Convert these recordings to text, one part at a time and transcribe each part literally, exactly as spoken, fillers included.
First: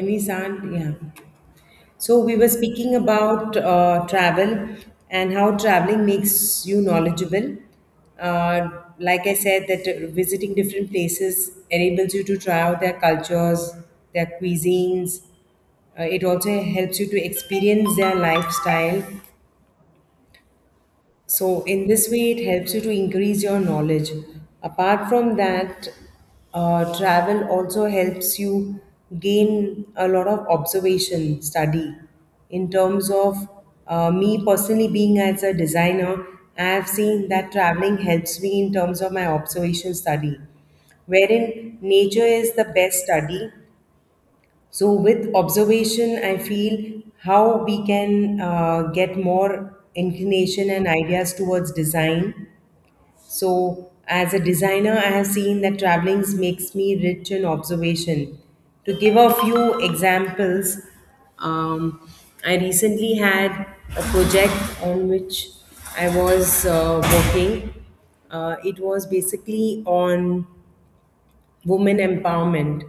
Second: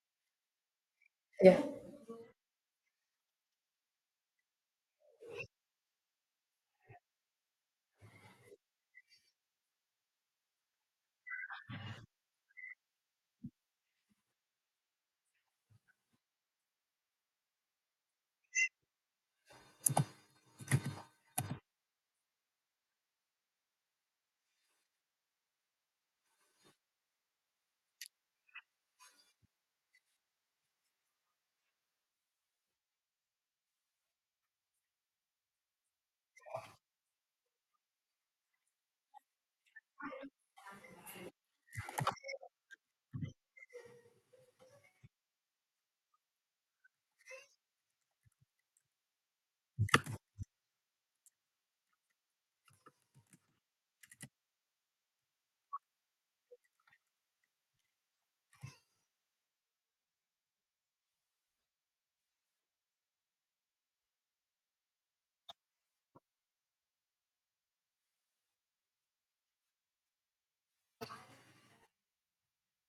Any sand, yeah. Yeah, So we were speaking about uh, travel and how traveling makes you knowledgeable. Uh, like I said, that uh, visiting different places enables you to try out their cultures, their cuisines. Uh, it also helps you to experience their lifestyle, so in this way, it helps you to increase your knowledge. Apart from that, uh, travel also helps you gain a lot of observation study. In terms of uh, me personally being as a designer, I have seen that traveling helps me in terms of my observation study, wherein nature is the best study. So, with observation, I feel how we can uh, get more inclination and ideas towards design. So, as a designer, I have seen that traveling makes me rich in observation. To give a few examples, um, I recently had a project on which I was uh, working. Uh, it was basically on women empowerment.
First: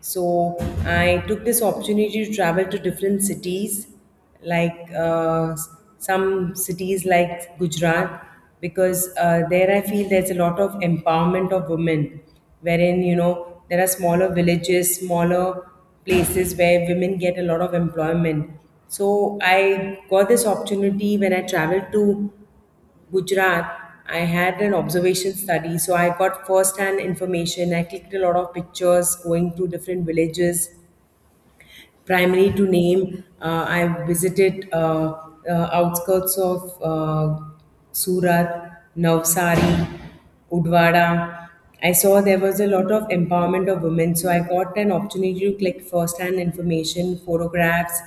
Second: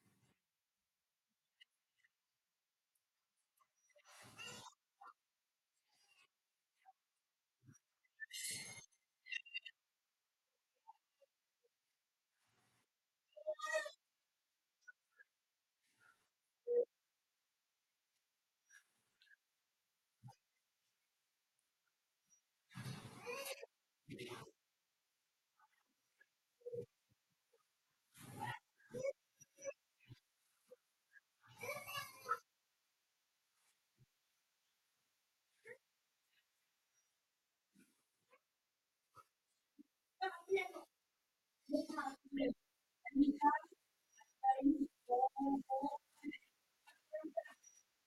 So I took this opportunity to travel to different cities, like uh, s- some cities like Gujarat, because uh, there I feel there's a lot of empowerment of women, wherein you know there are smaller villages, smaller places where women get a lot of employment. So I got this opportunity. When I traveled to Gujarat, I had an observation study, so I got first-hand information. I clicked a lot of pictures going to different villages, primary to name, uh, I visited uh, uh, outskirts of uh, Surat, Navsari, Udwara. I saw there was a lot of empowerment of women, so I got an opportunity to collect first-hand information, photographs.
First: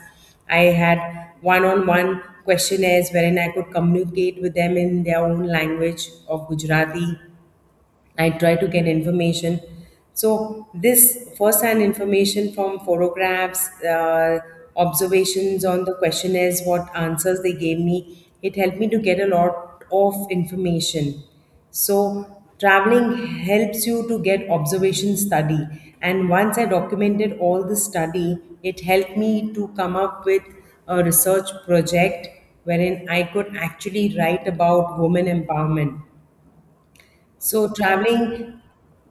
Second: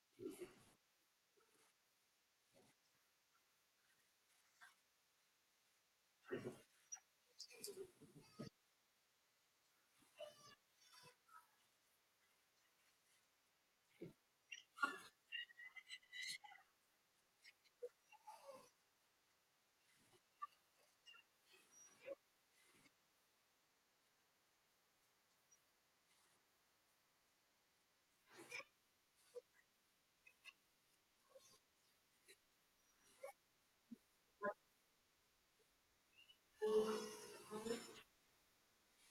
I had one-on-one questionnaires wherein I could communicate with them in their own language of Gujarati. I try to get information. So this first-hand information from photographs, uh, observations on the questionnaires, what answers they gave me, it helped me to get a lot of information. So traveling helps you to get observation study. And once I documented all the study, it helped me to come up with a research project wherein I could actually write about women empowerment. So traveling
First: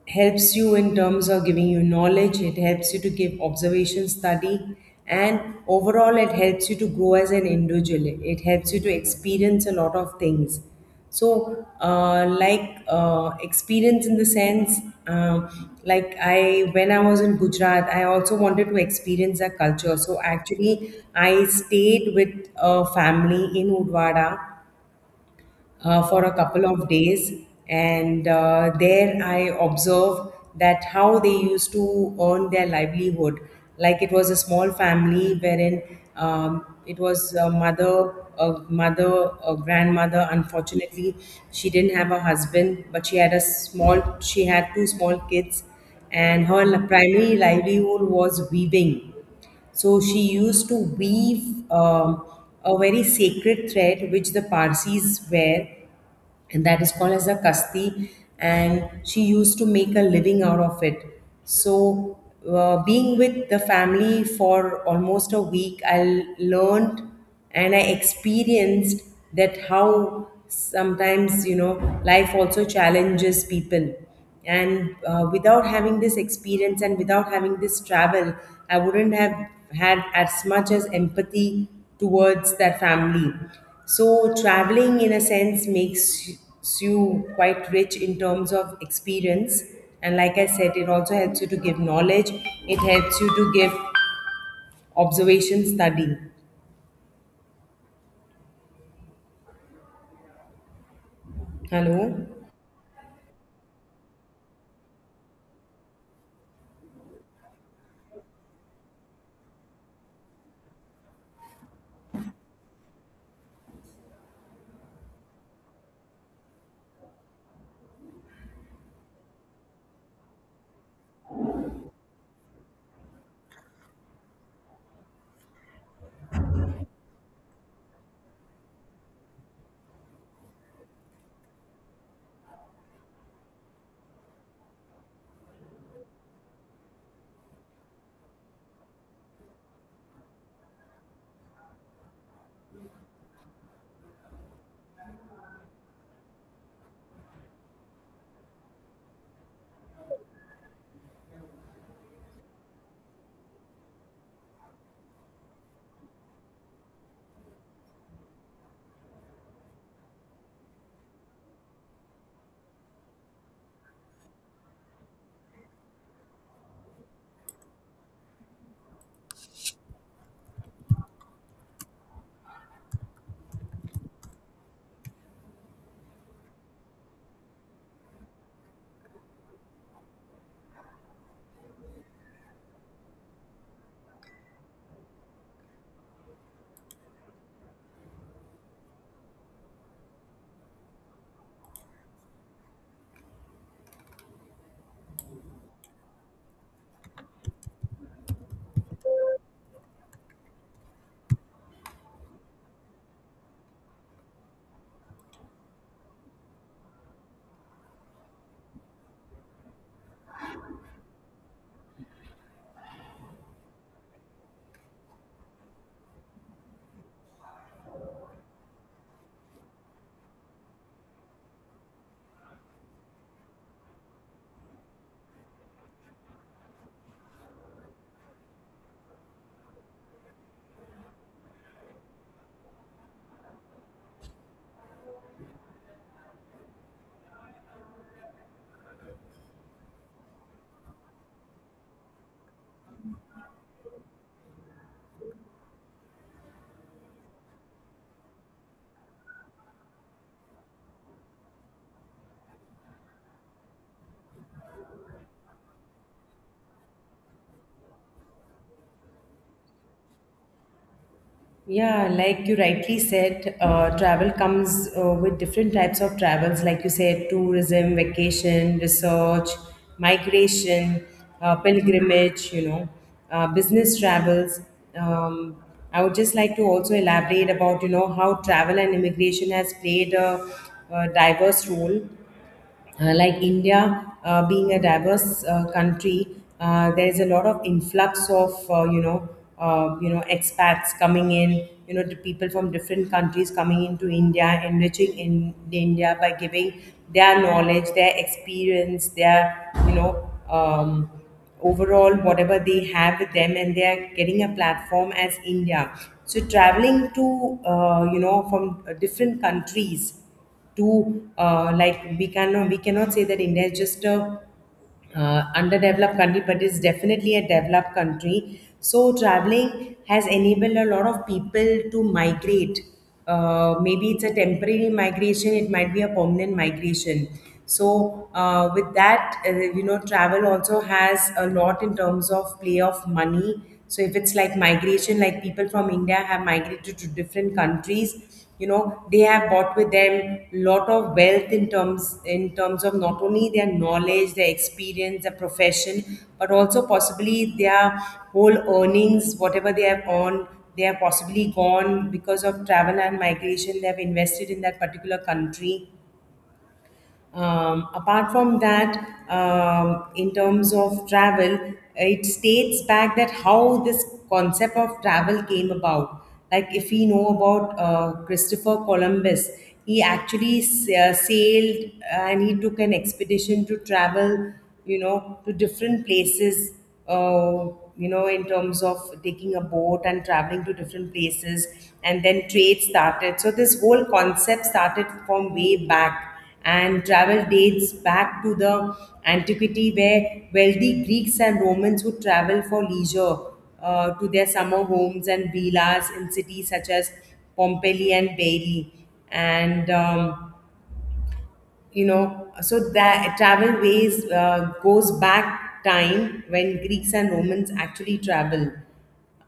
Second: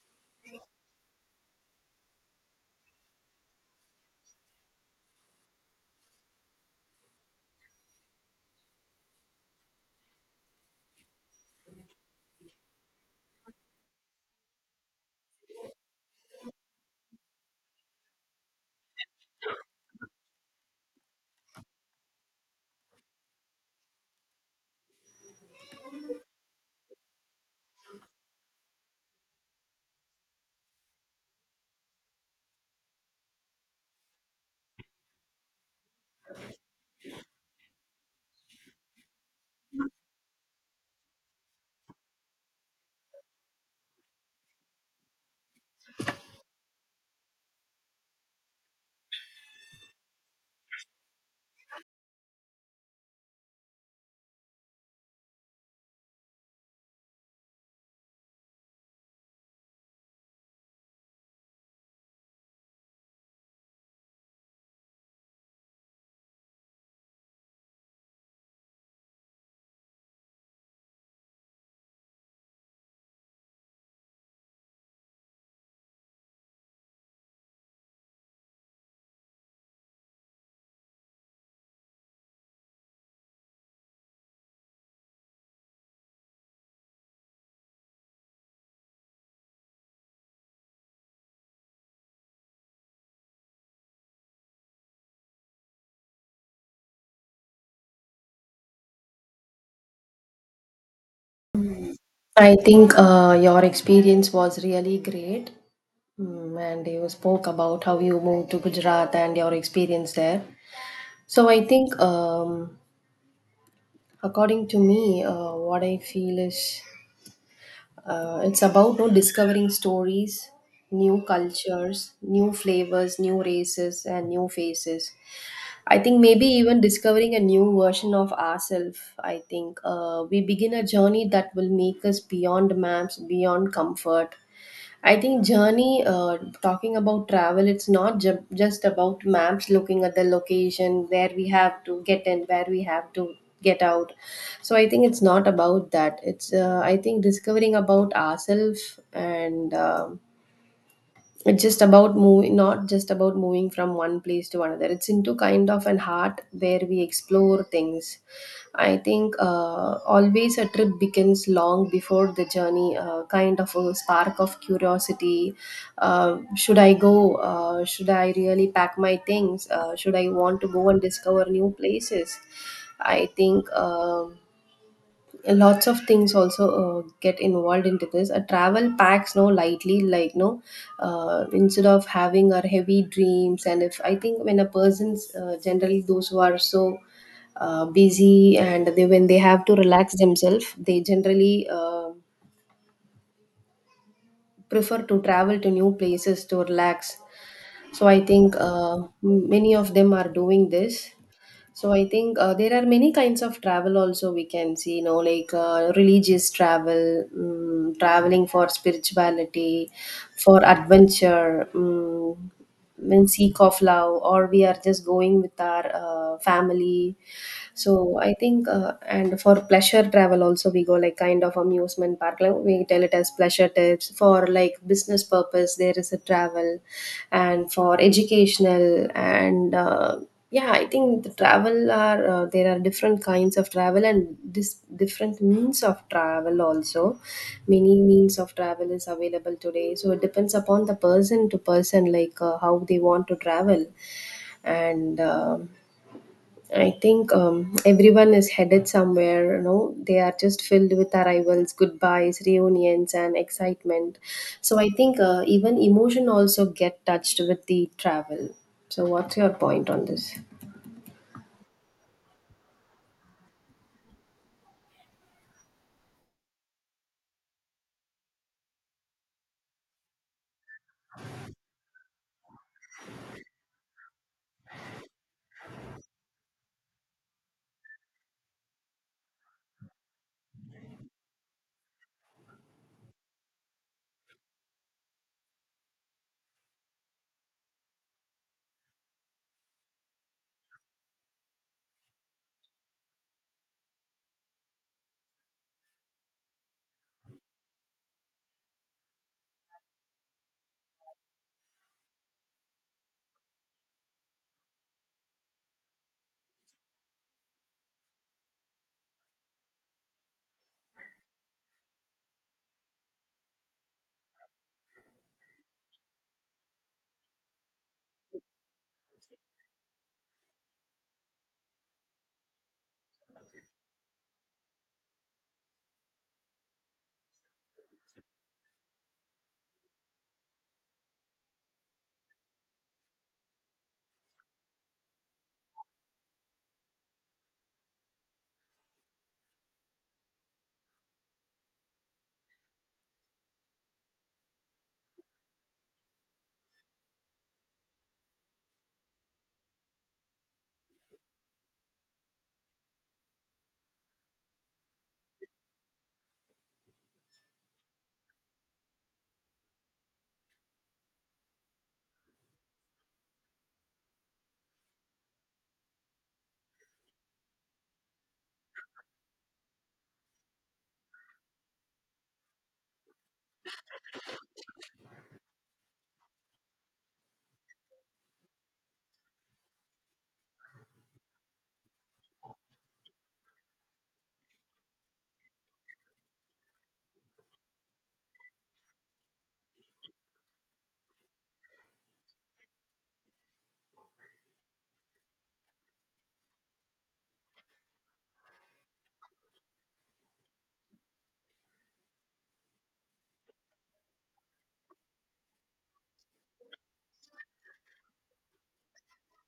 helps you in terms of giving you knowledge, it helps you to give observation study, and overall, it helps you to grow as an individual. It it helps you to experience a lot of things. So, uh, like uh, experience in the sense, uh, like I when I was in Gujarat, I also wanted to experience their culture. So actually, I stayed with a family in Udwara uh, for a couple of days. And uh, there I observed that how they used to earn their livelihood. Like it was a small family wherein um, it was a mother, a mother, a grandmother. Unfortunately, she didn't have a husband, but she had a small, she had two small kids, and her li- primary livelihood was weaving. So she used to weave um, a very sacred thread which the Parsis wear, and that is called as a kasti. And she used to make a living out of it. So, uh, being with the family for almost a week, I learned and I experienced that how sometimes you know life also challenges people. And uh, without having this experience and without having this travel, I wouldn't have had as much as empathy towards that family. So traveling in a sense makes y- you quite rich in terms of experience. And like I said, it also helps you to give knowledge, it helps you to give observation study. Hello. I think uh, your experience was really great. Mm, and you spoke about how you moved to Gujarat and your experience there. So I think, um, according to me, uh, what I feel is uh, it's about no discovering stories, new cultures, new flavors, new races, and new faces. I think maybe even discovering a new version of ourselves. I think uh, we begin a journey that will make us beyond maps, beyond comfort. I think journey, uh, talking about travel, it's not ju- just about maps, looking at the location where we have to get in, where we have to get out. So I think it's not about that. It's uh, I think discovering about ourselves, and um it's just about moving, not just about moving from one place to another. It's into kind of an heart where we explore things. I think uh, always a trip begins long before the journey, uh, kind of a spark of curiosity. Uh, should I go? Uh, should I really pack my things? Uh, should I want to go and discover new places? I think, um lots of things also uh, get involved into this a travel packs no lightly, like no, uh, instead of having our heavy dreams. And if I think, when a person's uh, generally those who are so uh, busy and they, when they have to relax themselves, they generally uh, prefer to travel to new places to relax. So I think uh, many of them are doing this. So I think uh, there are many kinds of travel also we can see, you know, like uh, religious travel, um, traveling for spirituality, for adventure, um, in seek of love, or we are just going with our uh, family. So I think, uh, and for pleasure travel also we go like kind of amusement park. Like we tell it as pleasure trips. For like business purpose, there is a travel, and for educational and. Uh, yeah, I think the travel are, uh, there are different kinds of travel, and this different means of travel also, many means of travel is available today, so it depends upon the person to person, like uh, how they want to travel. And um I think, um, everyone is headed somewhere, you know, they are just filled with arrivals, goodbyes, reunions, and excitement. So I think uh, even emotion also get touched with the travel. So what's your point on this? Yeah, like you rightly said, uh, travel comes uh, with different types of travels, like you said, tourism, vacation, research, migration, uh, pilgrimage, you know, uh, business travels. Um, I would just like to also elaborate about, you know, how travel and immigration has played a, a diverse role. Uh, like India uh, being a diverse uh, country, uh, there is a lot of influx of uh, you know uh, you know expats coming in, you know the people from different countries coming into India, enriching in India by giving their knowledge, their experience, their you know um, overall whatever they have with them, and they are getting a platform as India. So traveling to uh, you know from uh, different countries to uh, like we cannot we cannot say that India is just a uh, underdeveloped country, but it's definitely a developed country. So traveling has enabled a lot of people to migrate. Uh, maybe it's a temporary migration, it might be a permanent migration. So uh, with that, uh, you know, travel also has a lot in terms of play of money. So if it's like migration, like people from India have migrated to different countries, you know they have brought with them lot of wealth in terms in terms of not only their knowledge, their experience, their profession, but also possibly their whole earnings, whatever they have earned, they have possibly gone because of travel and migration. They have invested in that particular country. Um, apart from that, um, in terms of travel, it states back that how this concept of travel came about. Like if we know about uh, Christopher Columbus, he actually s- uh, sailed and he took an expedition to travel, you know, to different places, uh, you know, in terms of taking a boat and traveling to different places, and then trade started. So this whole concept started from way back, and travel dates back to the antiquity where wealthy Greeks and Romans would travel for leisure uh, to their summer homes and villas in cities such as Pompeii and Bari. And, um, you know, so that travel ways uh, goes back time when Greeks and Romans actually travel.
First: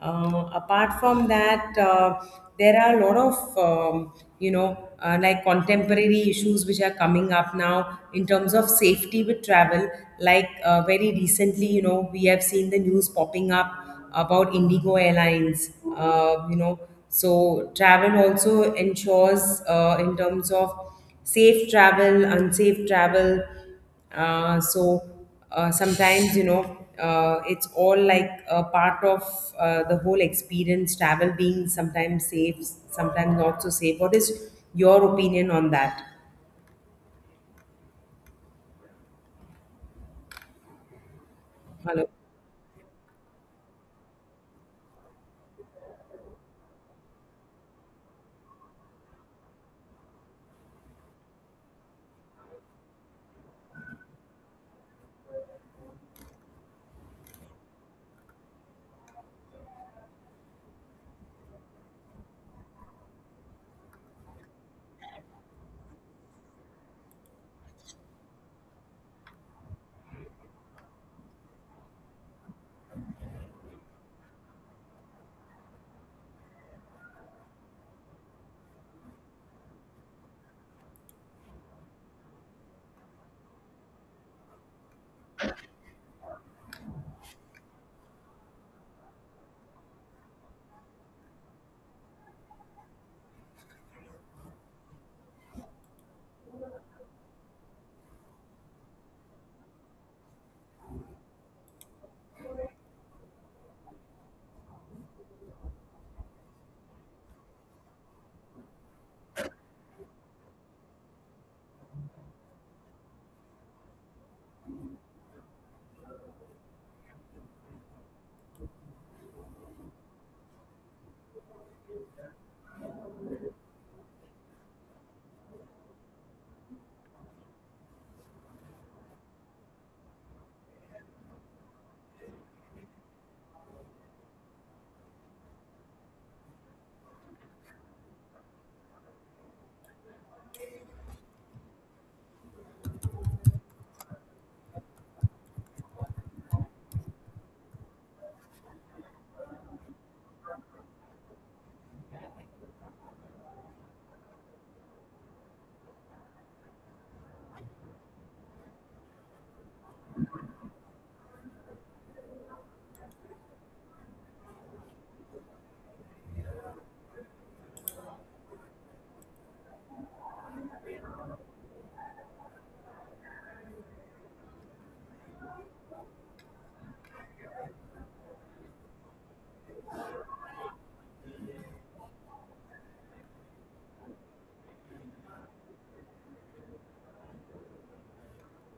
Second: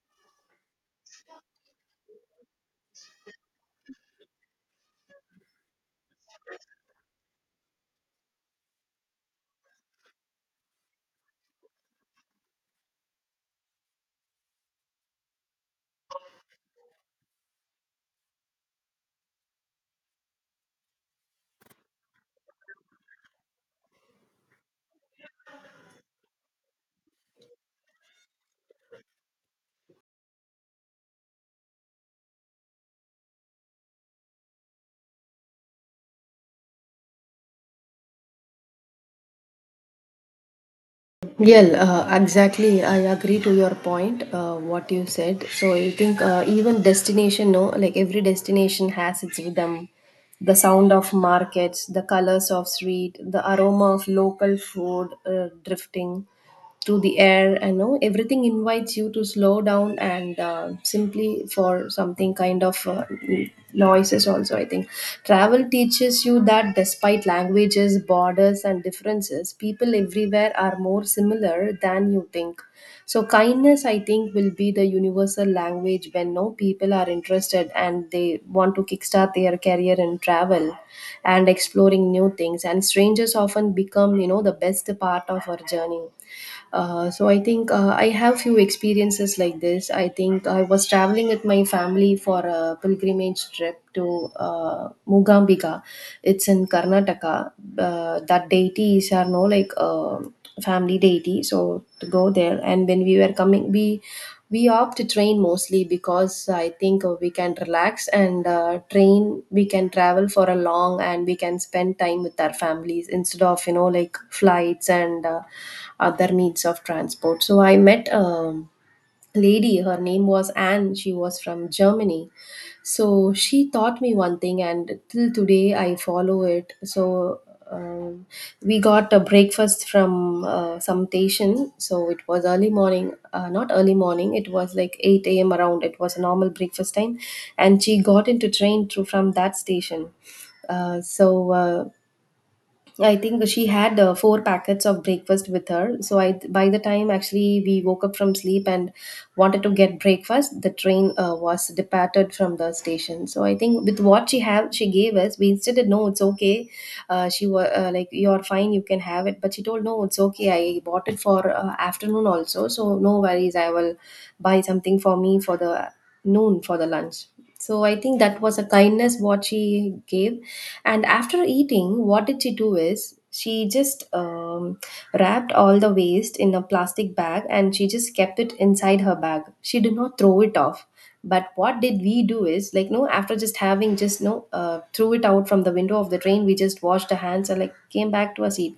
Uh, apart from that, uh, there are a lot of um, you know uh, like contemporary issues which are coming up now in terms of safety with travel. Like uh, very recently, you know, we have seen the news popping up about Indigo Airlines. Uh, you know, so travel also ensures uh, in terms of safe travel, unsafe travel. uh, so uh, Sometimes you know uh, it's all like a part of uh, the whole experience, travel being sometimes safe, sometimes not so safe. What is your opinion on that? Well, uh, Hello. exactly. I agree to your point, uh, what you said. So I think uh, even destination, no, like every destination has its rhythm, the sound of markets, the colors of street, the aroma of local food uh, drifting through the air. I know everything invites you to slow down and uh, simply for something kind of uh, noises also, I think travel teaches you that despite languages, borders, and differences, people everywhere are more similar than you think. So kindness, I think, will be the universal language when no people are interested and they want to kickstart their career in travel and exploring new things. And strangers often become, you know, the best part of our journey. Uh, so I think uh, I have few experiences like this. I think I was traveling with my family for a pilgrimage trip to uh, Mugambika. It's in Karnataka. Uh, that deities are no like uh, family deity. So to go there, and when we were coming, we we opt to train mostly because I think uh, we can relax and uh, train we can travel for a long and we can spend time with our families instead of, you know, like flights and uh, other means of transport. So I met, um, lady, her name was Anne, she was from Germany. So she taught me one thing, and till today I follow it. So um, we got a breakfast from uh, some station, so it was early morning, uh, not early morning, it was like eight a m around, it was a normal breakfast time. And she got into train to, from that station. Uh, so uh, yeah, I think she had uh, four packets of breakfast with her. So I, by the time actually we woke up from sleep and wanted to get breakfast, the train uh, was departed from the station. So I think with what she have, she gave us. We insisted, no, it's okay. Uh, she was, uh, like, you're fine, you can have it. But she told, no, it's okay. I bought it for uh, afternoon also, so no worries. I will buy something for me for the noon for the lunch. So I think that was a kindness what she gave, and after eating, what did she do is she just um, wrapped all the waste in a plastic bag, and she just kept it inside her bag. She did not throw it off, but what did we do is like no, after just having, just no, uh, threw it out from the window of the train. We just washed our hands and, like, came back to our seat.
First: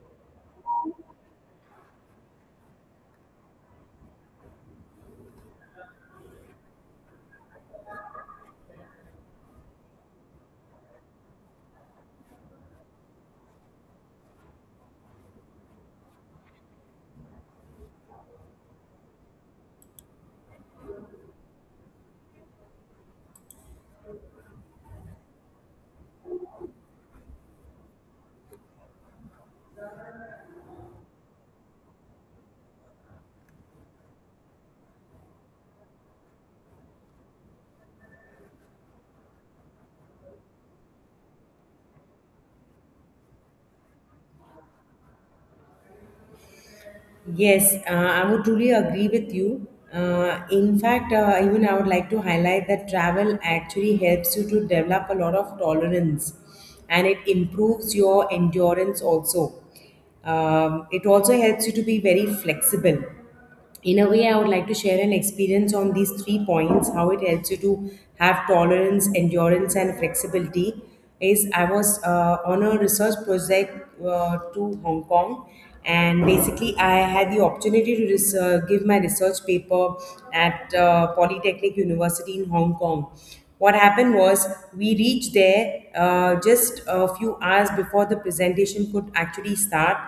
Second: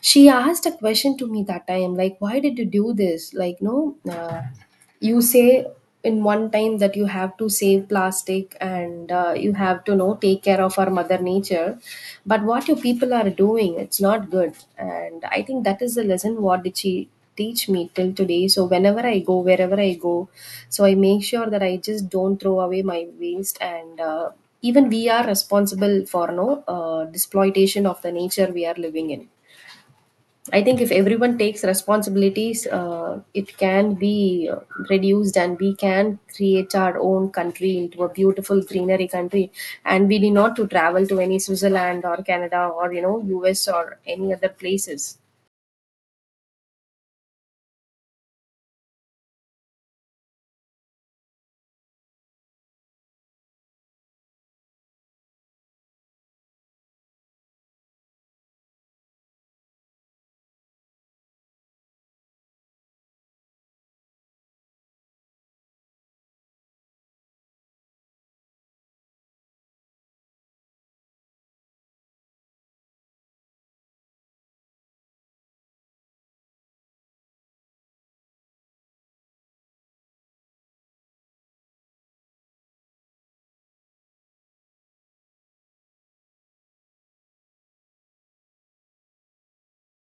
She asked a question to me that time, like, why did you do this, like no, uh, you say in one time that you have to save plastic and uh, you have to know take care of our mother nature. But what your people are doing, it's not good. And I think that is the lesson what did she teach me till today. So whenever I go, wherever I go, so I make sure that I just don't throw away my waste. And uh, even we are responsible for no uh, exploitation of the nature we are living in. I think if everyone takes responsibilities, uh, it can be uh, reduced, and we can create our own country into a beautiful greenery country. And we need not to travel to any Switzerland or Canada or, you know, U S or any other places. Yes, uh, I would truly agree with you. Uh, in fact, uh, even I would like to highlight that travel actually helps you to develop a lot of tolerance, and it improves your endurance also. Um, it also helps you to be very flexible. In a way, I would like to share an experience on these three points how it helps you to have tolerance, endurance and flexibility. Is, I was uh, on a research project uh, to Hong Kong, and basically I had the opportunity to res- uh, give my research paper at uh, Polytechnic University in Hong Kong. What happened was, we reached there uh, just a few hours before the presentation could actually start.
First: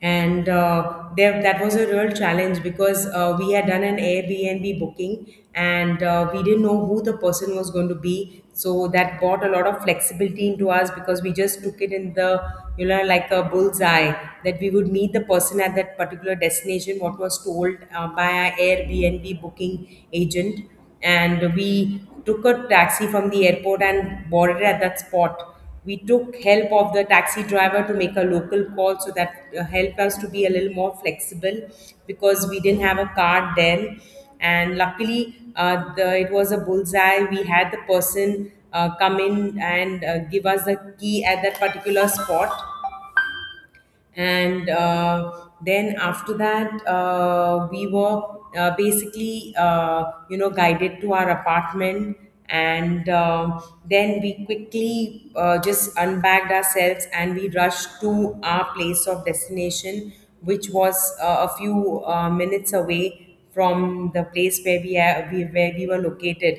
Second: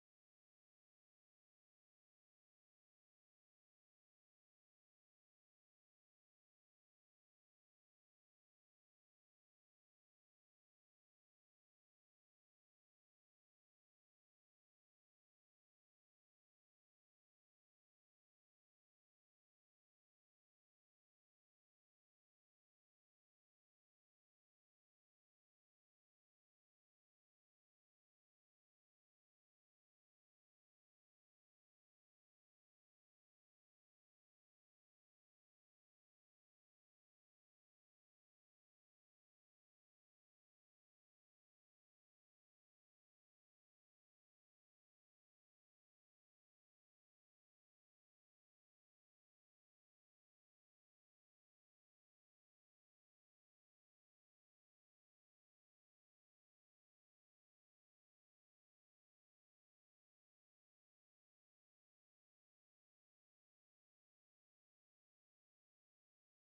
And uh, there that was a real challenge because uh, we had done an Airbnb booking, and uh, we didn't know who the person was going to be. So that brought a lot of flexibility into us, because we just took it in the, you know like a bullseye, that we would meet the person at that particular destination. What was told uh, by our Airbnb booking agent, and we took a taxi from the airport and boarded at that spot. We took help of the taxi driver to make a local call, so that uh, helped us to be a little more flexible, because we didn't have a car then. And luckily, uh, the, it was a bullseye, we had the person uh, come in and uh, give us the key at that particular spot. And uh, then after that, uh, we were uh, basically, uh, you know guided to our apartment. And um then we quickly uh, just unbagged ourselves and we rushed to our place of destination, which was uh, a few uh, minutes away from the place where we, ha- we where we were located.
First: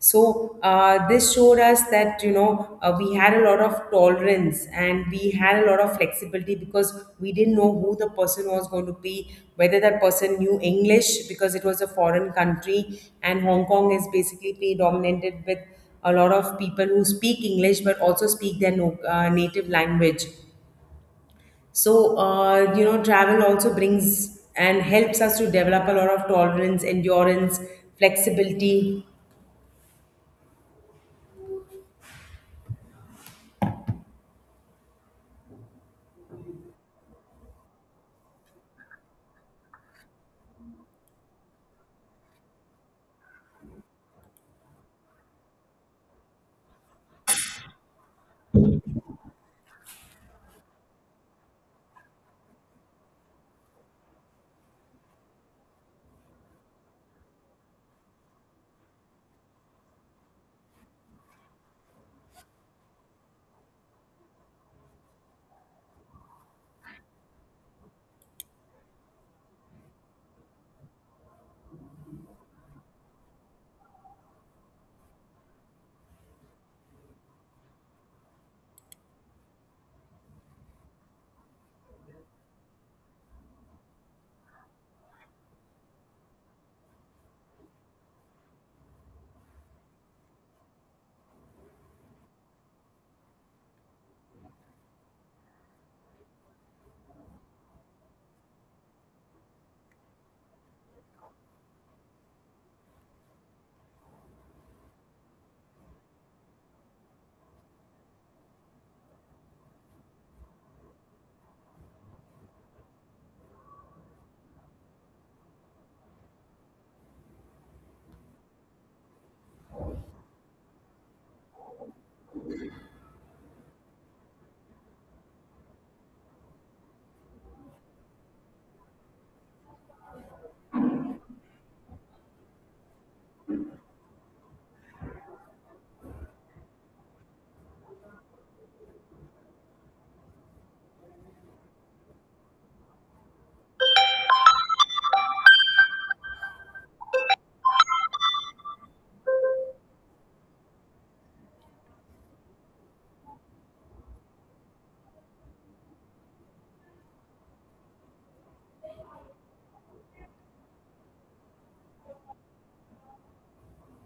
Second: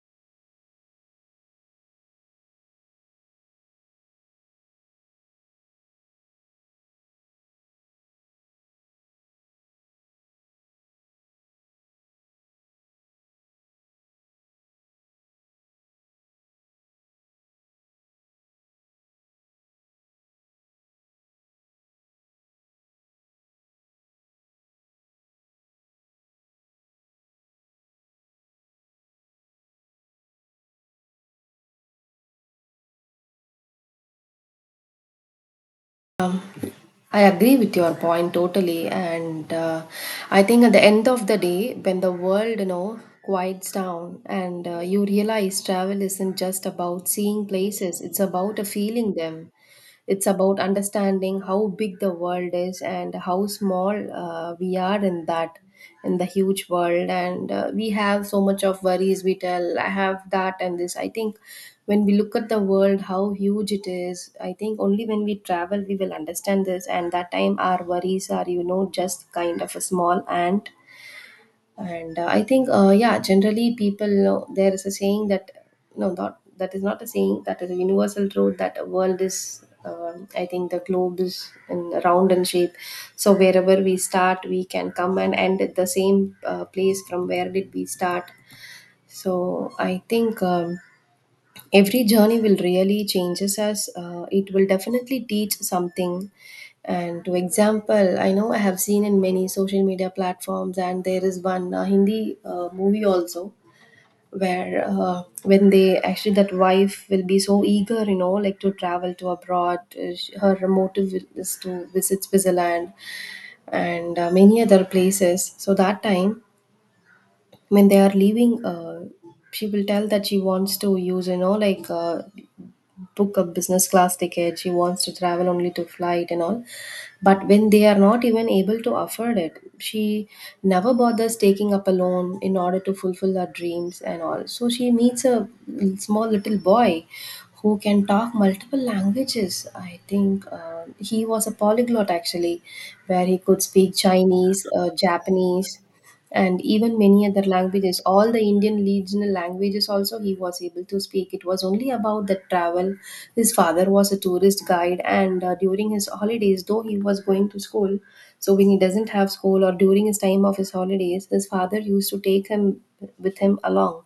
So uh, this showed us that you know uh, we had a lot of tolerance and we had a lot of flexibility, because we didn't know who the person was going to be, whether that person knew English, because it was a foreign country and Hong Kong is basically predominated with a lot of people who speak English but also speak their no, uh, native language. So, uh, you know, travel also brings and helps us to develop a lot of tolerance, endurance, flexibility. I agree with your point totally, and uh, I think at the end of the day, when the world, you know, quiets down, and uh, you realize travel isn't just about seeing places; it's about a feeling them. It's about understanding how big the world is and how small uh, we are in that, in the huge world, and uh, we have so much of worries. We tell I have that and this. I think when we look at the world how huge it is, I think only when we travel we will understand this, and that time our worries are, you know, just kind of a small ant. And uh, I think uh, yeah, generally people know there is a saying that, no, not that, is not a saying, that is a universal truth that the world is, um, I think the globe is in round in shape. So wherever we start, we can come and end at the same uh, place from where did we start. So I think, um, every journey will really changes us, uh, it will definitely teach something. And to example, I know, I have seen in many social media platforms, and there is one uh, Hindi uh, movie also, where uh, when they actually, that wife will be so eager, you know, like to travel to abroad, uh, sh- her motive is to visit Switzerland and uh, many other places. So that time when they are leaving, uh, she will tell that she wants to use, you know, like, uh, book a business class ticket. She wants to travel only to flight and all. But when they are not even able to afford it, she never bothers taking up a loan in order to fulfill her dreams and all. So she meets a small little boy who can talk multiple languages. I think uh, he was a polyglot actually, where he could speak Chinese, uh, Japanese, and even many other languages. All the Indian regional languages also he was able to speak. It was only about the travel. His father was a tourist guide, and uh, during his holidays though he was going to school. So when he doesn't have school or during his time of his holidays, his father used to take him with him along.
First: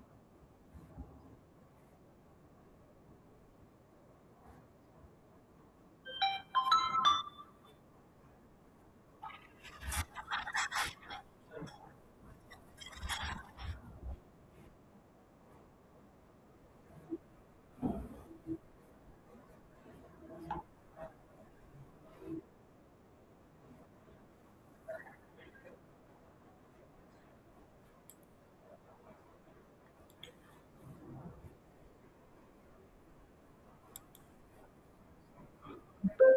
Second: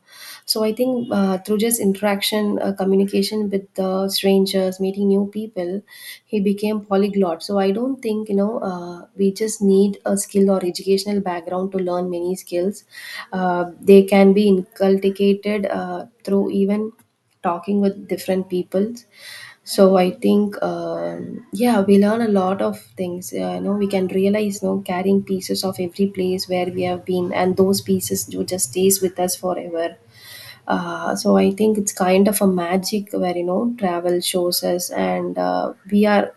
So I think uh, through just interaction, uh, communication with the strangers, meeting new people, he became polyglot. So I don't think, you know, uh, we just need a skill or educational background to learn many skills. Uh, they can be inculcated uh, through even talking with different people. So I think, um, yeah, we learn a lot of things. Uh, you know, we can realize, you know, carrying pieces of every place where we have been, and those pieces do just stays with us forever. Uh, so I think it's kind of a magic where you know travel shows us, and uh, we are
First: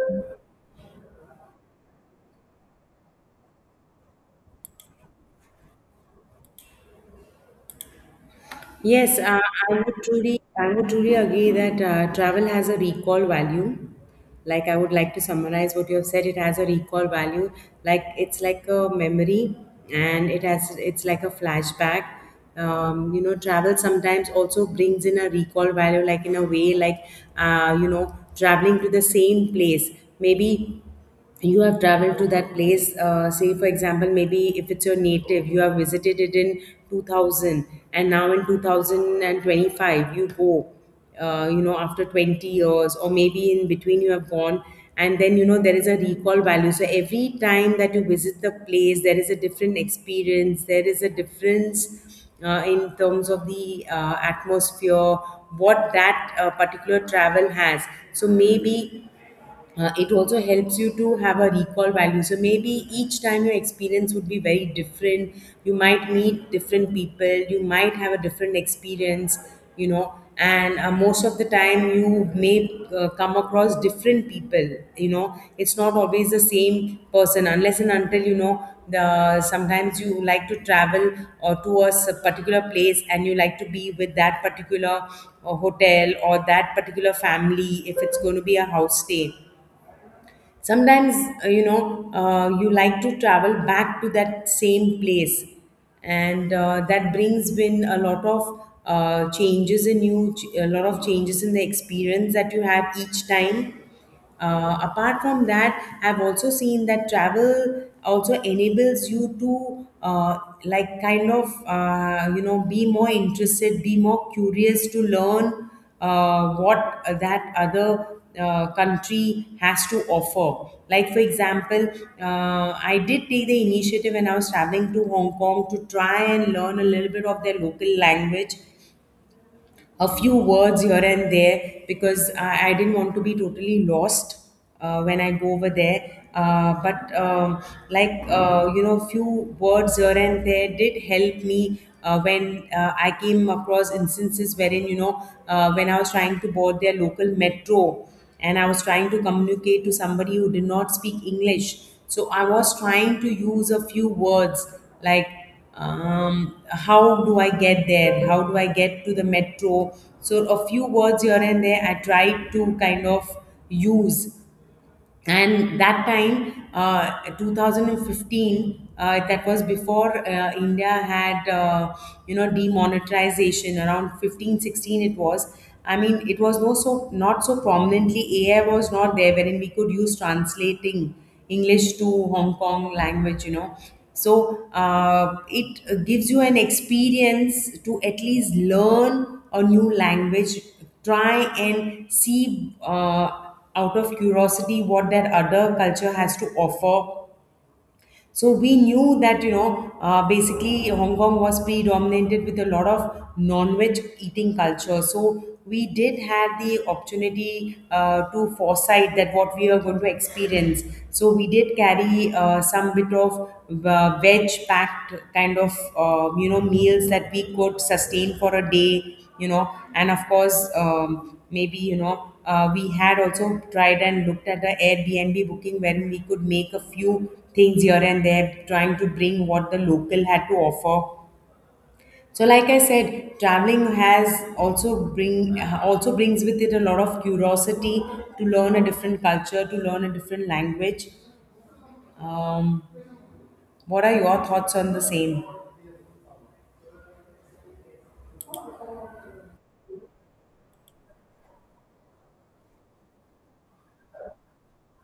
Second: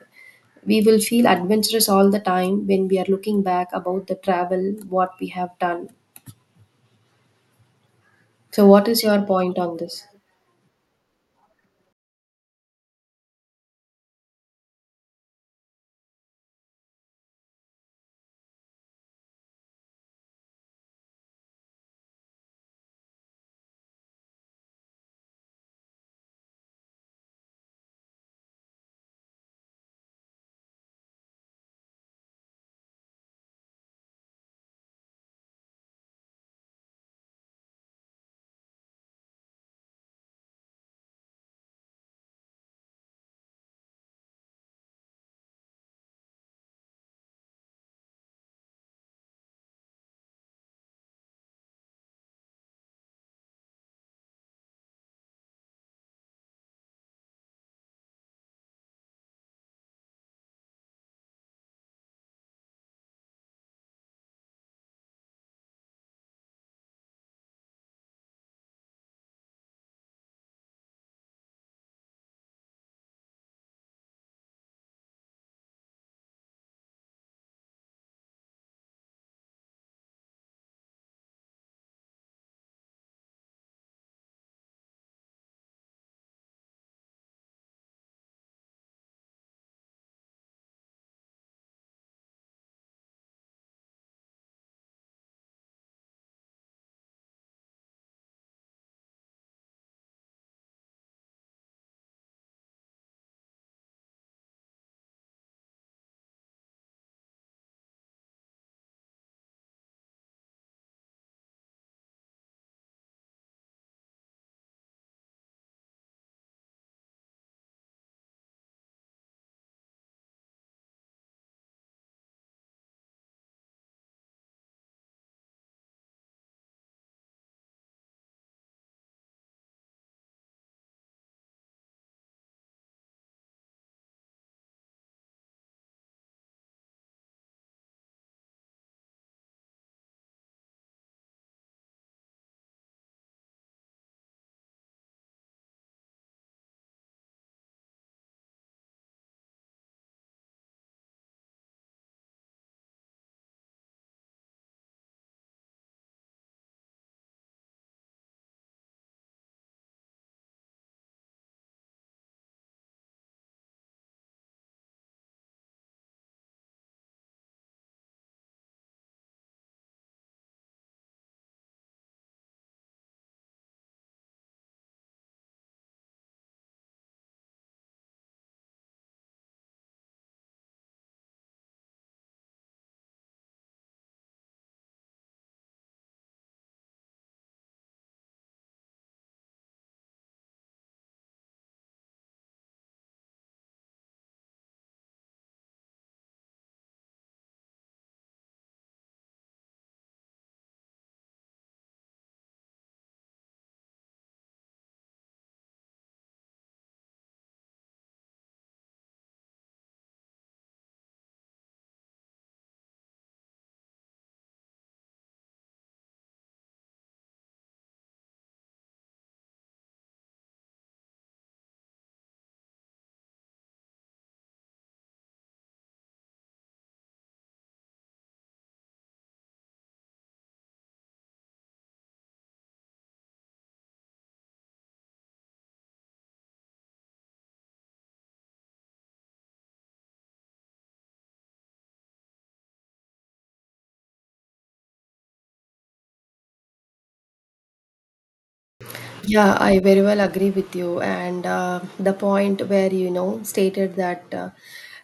we will feel adventurous all the time when we are looking back about the travel what we have done. So what is Yes, your uh, point I on would this? truly, I would truly agree that uh, travel has a recall value. Like I would like to summarize what you have said. It has a recall value. Like it's like a memory, and it has, it's like a flashback. Um, you know, travel sometimes also brings in a recall value, like in a way, like uh, you know, traveling to the same place, maybe you have traveled to that place, uh, say for example, maybe if it's your native, you have visited it in two thousand and now in two thousand twenty-five you go, uh, you know after twenty years, or maybe in between you have gone. And then you know there is a recall value, so every time that you visit the place there is a different experience, there is a difference uh, in terms of the uh, atmosphere what that uh, particular travel has. So maybe uh, it also helps you to have a recall value, so maybe each time your experience would be very different. You might meet different people, you might have a different experience, you know. And uh, most of the time you may uh, come across different people, you know, it's not always the same person unless and until, you know, the, sometimes you like to travel or to a s- particular place, and you like to be with that particular uh, hotel or that particular family if it's going to be a house stay. Sometimes uh, you know uh, you like to travel back to that same place, and uh, that brings in a lot of uh, changes in you, ch- a lot of changes in the experience that you have each time. Uh, apart from that, I've also seen that travel also enables you to, uh, like, kind of, uh, you know be more interested, be more curious to learn uh, what that other uh, country has to offer. Like, for example, uh, I did take the initiative when I was traveling to Hong Kong to try and learn a little bit of their local language, a few words here and there, because I, I didn't want to be totally lost uh, when I go over there. Uh, but um, like, uh, you know, few words here and there did help me uh, when uh, I came across instances wherein, you know, uh, when I was trying to board their local metro and I was trying to communicate to somebody who did not speak English. So I was trying to use a few words like, um, how do I get there? How do I get to the metro? So a few words here and there, I tried to kind of use. And that time, uh, twenty fifteen, uh, that was before uh, India had, uh, you know demonetization around fifteen, sixteen, it was. I mean it was no, so not so prominently, AI was not there wherein we could use translating English to Hong Kong language, you know. So uh, it gives you an experience to at least learn a new language, try and see, uh, out of curiosity, what that other culture has to offer. So we knew that, you know, uh, basically Hong Kong was predominated with a lot of non-veg eating culture. So we did have the opportunity uh, to foresight that what we are going to experience. So we did carry uh, some bit of uh, veg-packed kind of, uh, you know, meals that we could sustain for a day, you know. And of course, um, maybe, you know, uh, we had also tried and looked at the Airbnb booking, when we could make a few things here and there, trying to bring what the local had to offer. So, like I said, traveling has also bring also brings with it a lot of curiosity to learn a different culture, to learn a different language. Um, what are your thoughts on the same? Yeah, I very well agree with you. And uh, the point where you know stated that uh,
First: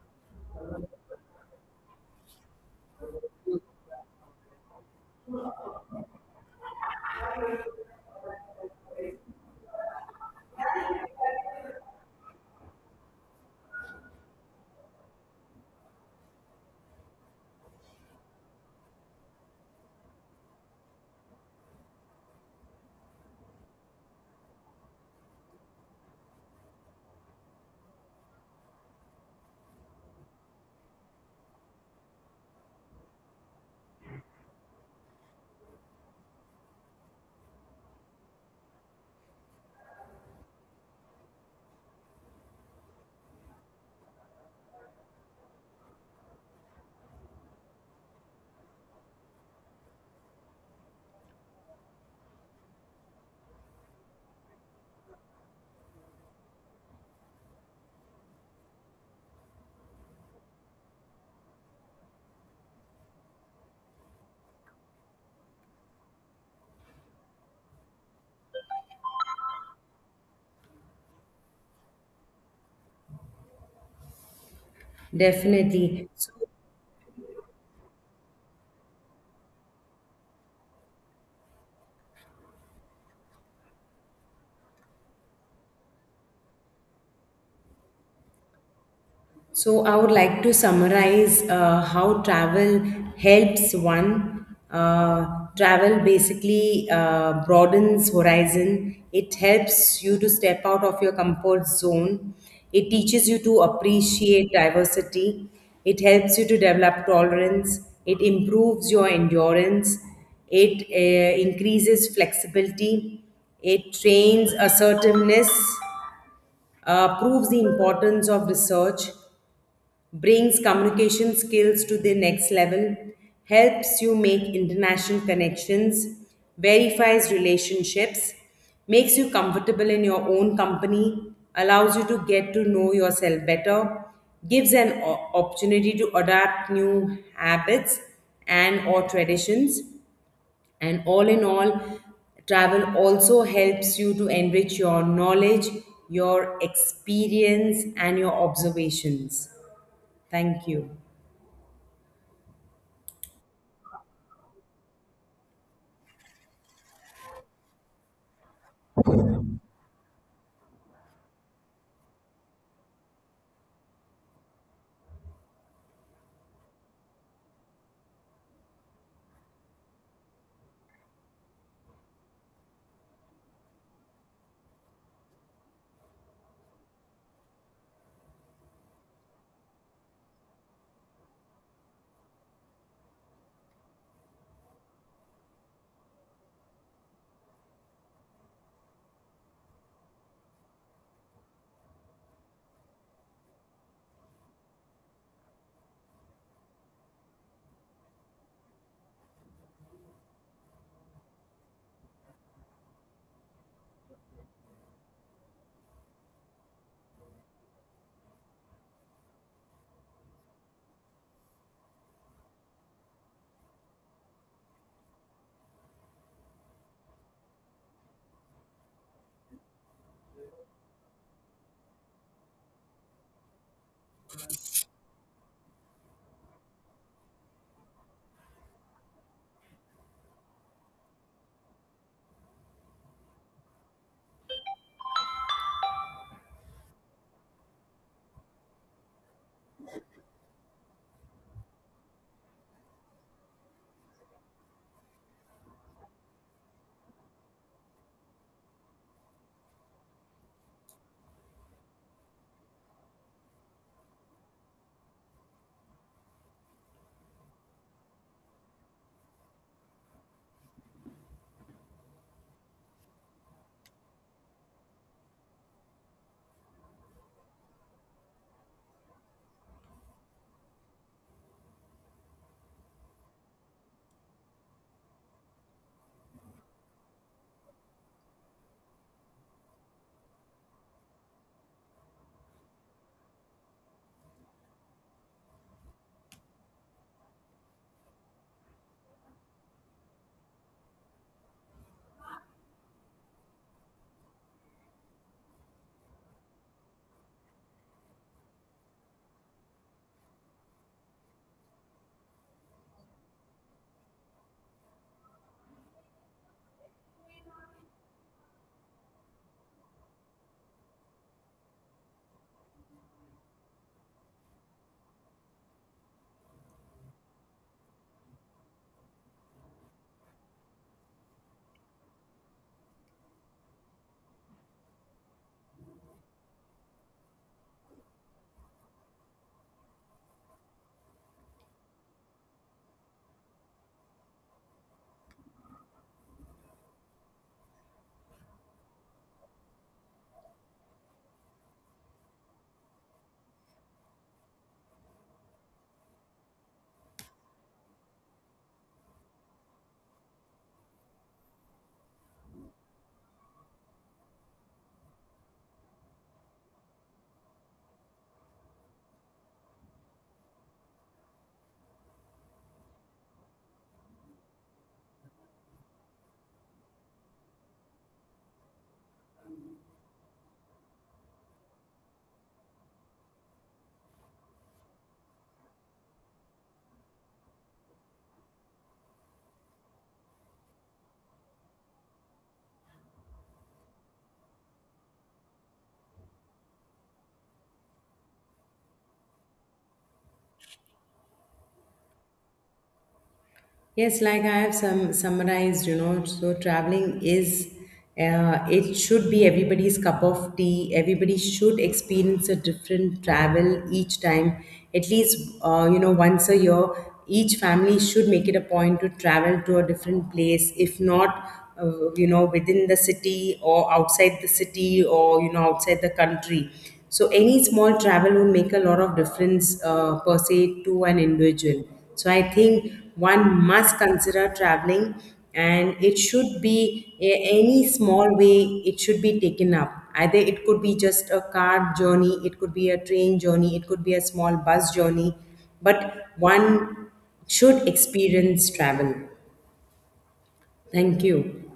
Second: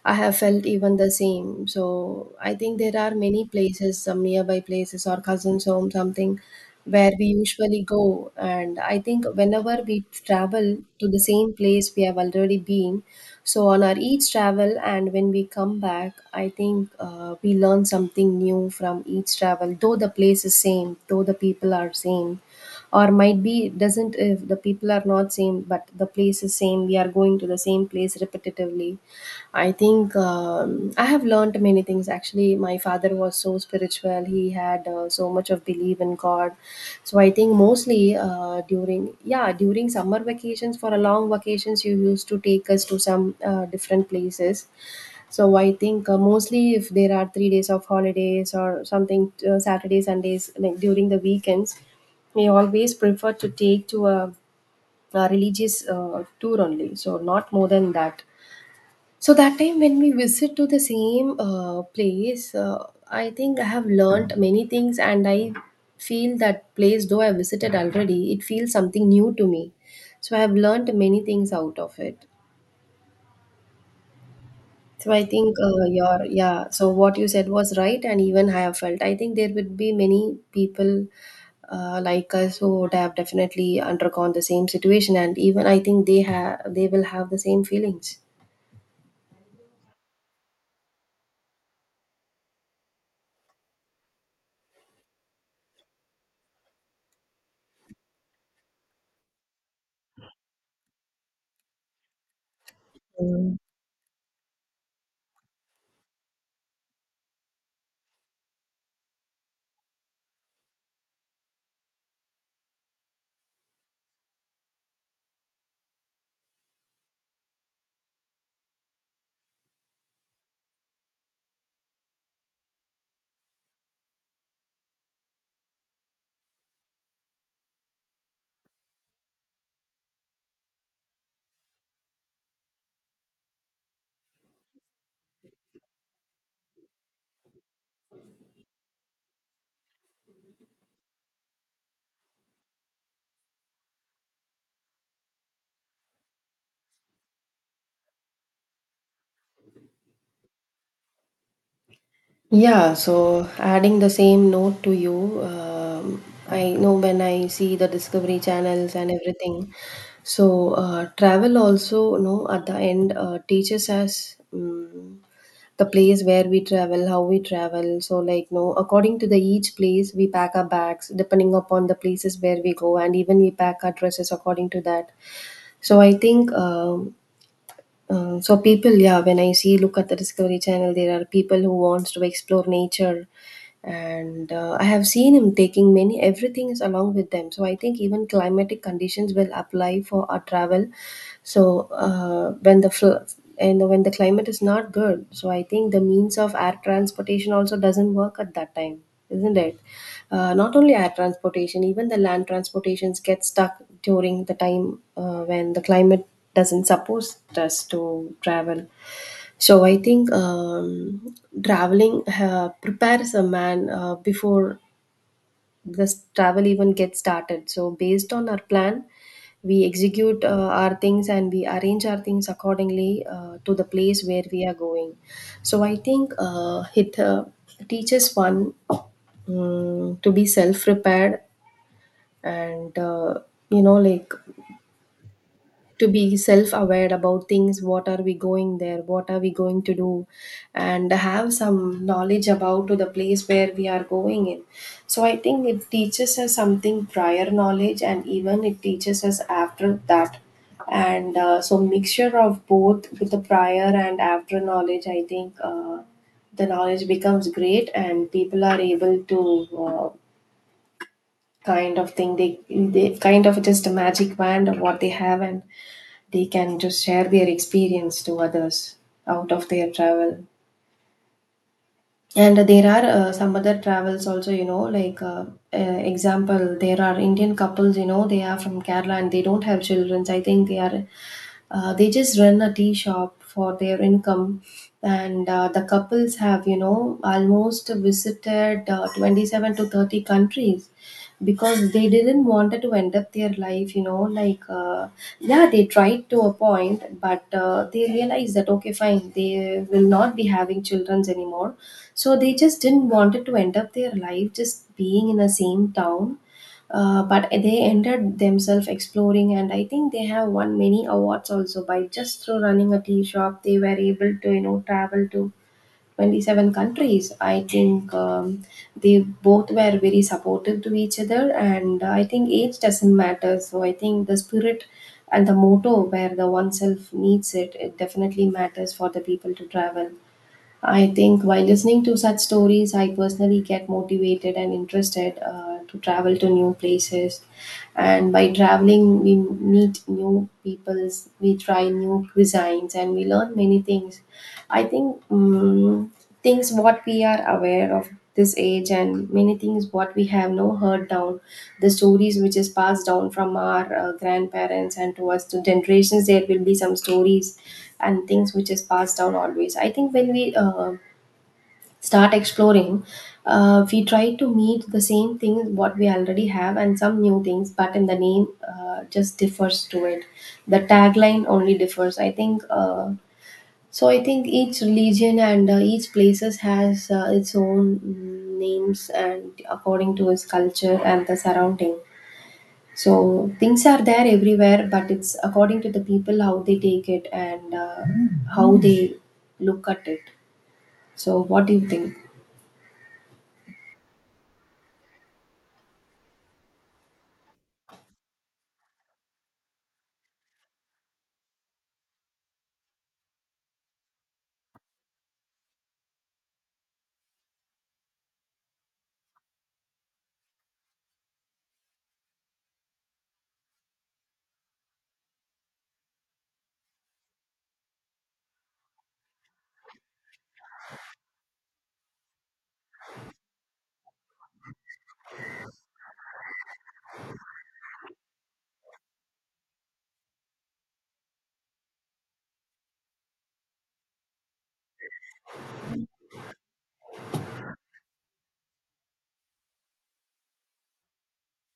I have felt even the same. So I think there are many places, some nearby places or cousins' home, something where we usually go. And I think whenever we travel to the same place we have already been, so on our each travel and when we come back, I think uh, we learn something new from each travel, though the place is same, though the people are same or might be doesn't if the people are not same but the place is same, we are going to the same place repetitively. I think um, I have learned many things. Actually, my father was so spiritual. He had uh, so much of belief in God. So I think mostly uh, during yeah during summer vacations for a long vacations you used to take us to some uh, different places. So I think uh, mostly if there are three days of holidays or something, uh, Saturday Sundays like during the weekends we always prefer to take to a, a religious uh, tour only, so not more than that. So that time when we visit to the same uh, place, uh, I think I have learnt many things, and I feel that place though I visited already, it feels something new to me. So I have learnt many things out of it. So I think uh, Definitely. your So, yeah. So what you said was right, and even I have felt. I think there would be many people uh, like us who would have definitely undergone the same situation, and even I think they have they will have the same feelings. so, I would like to summarize uh, how travel helps one. Uh, travel basically uh, broadens horizon. It helps you to step out of your comfort zone. It teaches you to appreciate diversity. It helps you to develop tolerance. It improves your endurance. It uh, increases flexibility. It trains assertiveness, uh, proves the importance of research, brings communication skills to the next level, helps you make international connections, verifies relationships, makes you comfortable in your own company, allows you to get to know yourself better, gives an o- opportunity to adapt new habits and or traditions, and all in all, travel also helps you to enrich your knowledge, your experience, and your observations. Thank you. Yeah. So adding the same note to you, um, I know when I see the Discovery channels and everything. So uh, travel also, no, at the end, uh, teaches us. mm the place where we travel, how we travel. So, like, no, according to the each place, we pack our bags depending upon the places where we go, and even we pack our dresses according to that. So, I think um uh, so people, yeah, when I see look at the Discovery Channel, there are people who wants to explore nature, and uh, I have seen him taking many, everything is along with them. So I think even climatic conditions will apply for our travel. So uh, when the fl- and when the climate is not good, so I think the means of air transportation also doesn't work at that time, isn't it? Uh, not only air transportation, even the land transportations get stuck during the time uh, when the climate doesn't suppose us to travel. So I think um, traveling uh, prepares a man uh, before this travel even gets started. So based on our plan, we execute uh, our things and we arrange our things accordingly uh, to the place where we are going. So I think uh, it uh, teaches one, um, to be self prepared, and uh, you know, like, to be self aware about things, what are we going there, what are we going to do, and have some knowledge about to the place where we are going in. So I think it teaches us something prior knowledge, and even it teaches us after that, and uh, so mixture of both with the prior and after knowledge, i think uh, the knowledge becomes great and people are able to uh, kind of think, they, they kind of just a magic wand of what they have, and they can just share their experience to others out of their travel. And there are uh, some other travels also, you know, like uh, uh, example, there are Indian couples, you know, they are from Kerala and they don't have children. So I think they are uh, they just run a tea shop for their income, and uh, the couples have, you know, almost visited uh, twenty-seven to thirty countries because they didn't wanted to end up their life, you know, like uh, yeah, they tried to a point, but uh, they realized that okay fine, they will not be having children anymore, so they just didn't wanted to end up their life just being in the same town, uh, but they ended themselves exploring. And I think they have won many awards also by just through running a tea shop they were able to, you know, travel to twenty-seven countries. I think um, they both were very supportive to each other, and I think age doesn't matter, so I think the spirit and the motto where the oneself needs it, it definitely matters for the people to travel. I think while listening to such stories, I personally get motivated and interested uh, to travel to new places. And by traveling, we meet new peoples, we try new cuisines, and we learn many things. I think um, things what we are aware of this age and many things what we have no heard down, the stories which is passed down from our uh, grandparents and to us to generations, there will be some stories and things which is passed down always. I think when we uh, start exploring, uh, we try to meet the same things what we already have and some new things, but in the name uh, just differs to it. The tagline only differs, I think. Uh, so I think each religion and uh, each places has uh, its own mm, names and according to its culture and the surrounding. So things are there everywhere, but it's according to the people how they take it and uh, how they look at it. So what do you think? Yes, like I have some summarized, you know, so traveling is, uh, it should be everybody's cup of tea. Everybody should experience a different travel each time, at least, uh, you know, once a year. Each family should make it a point to travel to a different place. If not, uh, you know, within the city or outside the city or, you know, outside the country. So any small travel would make a lot of difference, uh, per se, to an individual. So I think one must consider traveling, and it should be, a- any small way, it should be taken up. Either it could be just a car journey, it could be a train journey, it could be a small bus journey, but one should experience travel. Thank you.